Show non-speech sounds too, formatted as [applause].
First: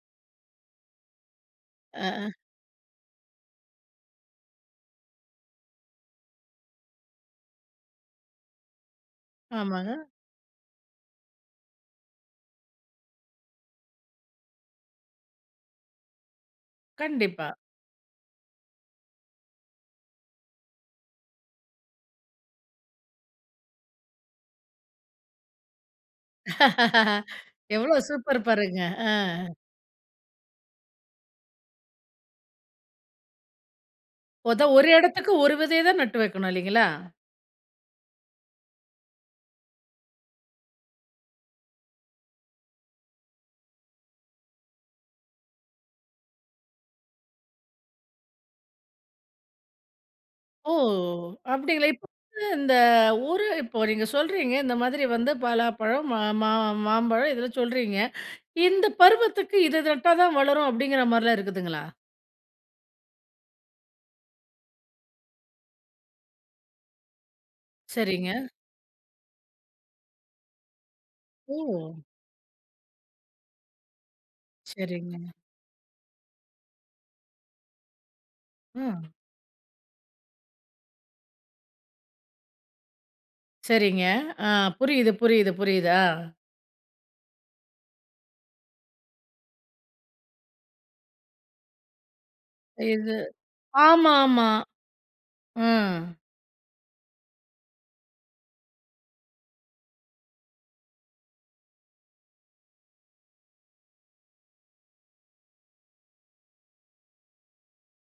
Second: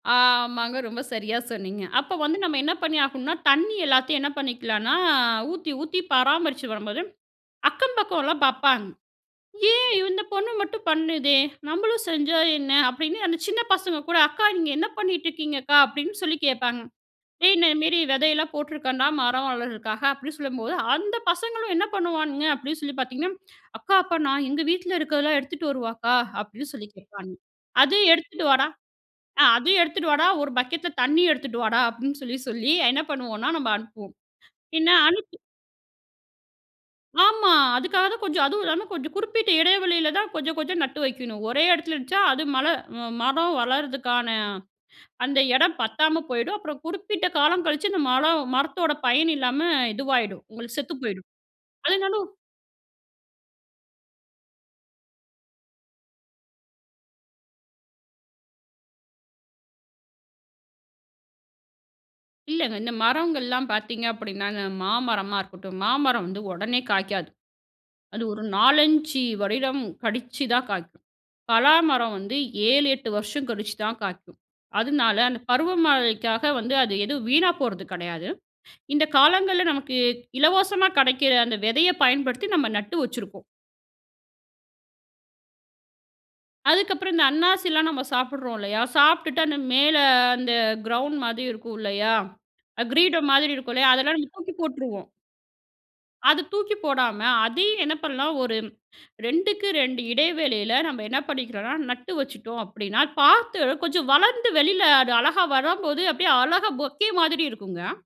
ஆமாங்க. ரொம்ப சரியா சொன்னீங்க. அ, அப்போ அ. வந்து நம்ம என்ன பண்ணி ஆகணும்னா, தண்ணி எல்லாத்தையும் என்ன பண்ணிக்கலானா, ஊத்தி ஊத்தி பராமரிச்சு வரும்போது, அக்கம் பக்கம்லாம் பார்ப்பாங்க. ஏன் ஆமாங்க. இந்த பொண்ணு மட்டும் பண்ணுதே? நம்மளும் செஞ்சா என்ன? அப்டின்னு அந்த சின்ன பசங்க கூட, அக்கா நீங்க என்ன பண்ணிட்டு இருக்கீங்க அக்கா? அப்டின்னு சொல்லி கேட்பாங்க. கண்டிப்பா. ஏய் இந்தமேரி விதையெல்லாம் போட்ருக்கேன்டா மரம் வளர்றதுக்காக அப்டின்னு சொல்லும்போது, அந்த பசங்களும் என்ன பண்ணுவானுங்க அப்டின்னு சொல்லி பார்த்தீங்கன்னா, அக்கா அப்ப நான் எங்க வீட்ல இருக்கிறதெல்லாம் எடுத்துட்டு வரவா அக்கா? அப்டின்னு சொல்லி [laughs] கேட்பாங்க. அத எவ்வளோ சூப்பர் எடுத்துட்டு வாடா, பாருங்க. ஆ அ. அதையும் எடுத்துட்டு வாடா, ஒரு பக்கெட்ல தண்ணியும் எடுத்துட்டு வாடா, அப்டின்னு சொல்லி சொல்லி என்ன பண்ணுவோம்னா நம்ம அனுப்புவோம். ஓத 1 பின்ன எடத்துக்கு அனுப்பி 1 வெதைய தான் நட்டு வைக்கணும் இல்லைங்களா? ஆமா. அதுக்காக தான் கொஞ்சம், அதுவும் இல்லாம கொஞ்சம் குறிப்பிட்ட எடை வெளியில தான், கொஞ்சம் கொஞ்சம் நட்டு வைக்கணும். ஒரே எடத்துல இருந்த்ச்சா அது மழ மரம் வளர்றதுக்கான அந்த எடம் பத்தாம போயிடும். அப்புறம் குறிப்பிட்ட காலம் கழிச்சு, இந்த மழ மரத்தோட பயன் இல்லாம இதுவாயிடும். ஓ! உங்களுக்கு செத்து போயிரும். அப்டிங்களா? இப்ப அதனாலும் வந்து இந்த ஊரு இப்போ நீங்க சொல்றீங்க, இந்த மாதிரி வந்து பலாப்பழம் மா மா மாம்பழம் இதெல்லாம் சொல்றீங்க. இந்த பருவத்துக்கு இது இது நட்டா தான் வளரும், அப்டிங்கிற மாரிலாம் இருக்குதுங்களா? இல்லங்க. இந்த மரங்கள்லாம் பார்த்தீங்க அப்டின்னா, அந்த மாமரமா இருக்கட்டும், மாமரம் வந்து ஒடனே காய்க்காது. அது சரிங்க. ஒரு 4, 5 வருடம் கழிச்சுதான் காய்க்கும். பலா ஓ! மரம் வந்து 7, 8 வருஷம் கழிச்சுதான் காய்க்கும். அதுனால சரிங்க. அந்த பருவமழைக்காக வந்து அது எதுவும் வீணா போறது கெடையாது. இந்த ம். காலங்கள்ல நமக்கு இலவசமா கடைக்கிற அந்த விதைய பயன்படுத்தி நம்ம நட்டு வச்சுருக்கோம். சரிங்க. ஆ புரியுது புரியுது புரியுது. அ. அதுக்கப்புறம் இந்த அண்ணாசில நம்ம சாப்பிட்றோம் இல்லயா, சாப்ட்டுட்டு அந்த மேல அந்த கிரவுண்ட் மாதி இருக்கும் இல்லயா, இது கிரீடம் மாதிரி இருக்கும் இல்லயா, அதெல்லாம் நம்ம ஆமாமா. தூக்கி போட்ருவோம். ம். அத தூக்கி போடாம அதையும், என்ன பண்ணலாம் ஒரு 2க்கு 2 இடைவெளியில நம்ம என்ன பண்ணிக்கிறோம்னா, நட்டு வச்சுட்டோம் அப்டின்னா பார்த்து கொஞ்சம் வளர்ந்து வெளியில அது அழகா வரும்போது அப்டியே அழகா பொக்கே மாதிரி இருக்குங்க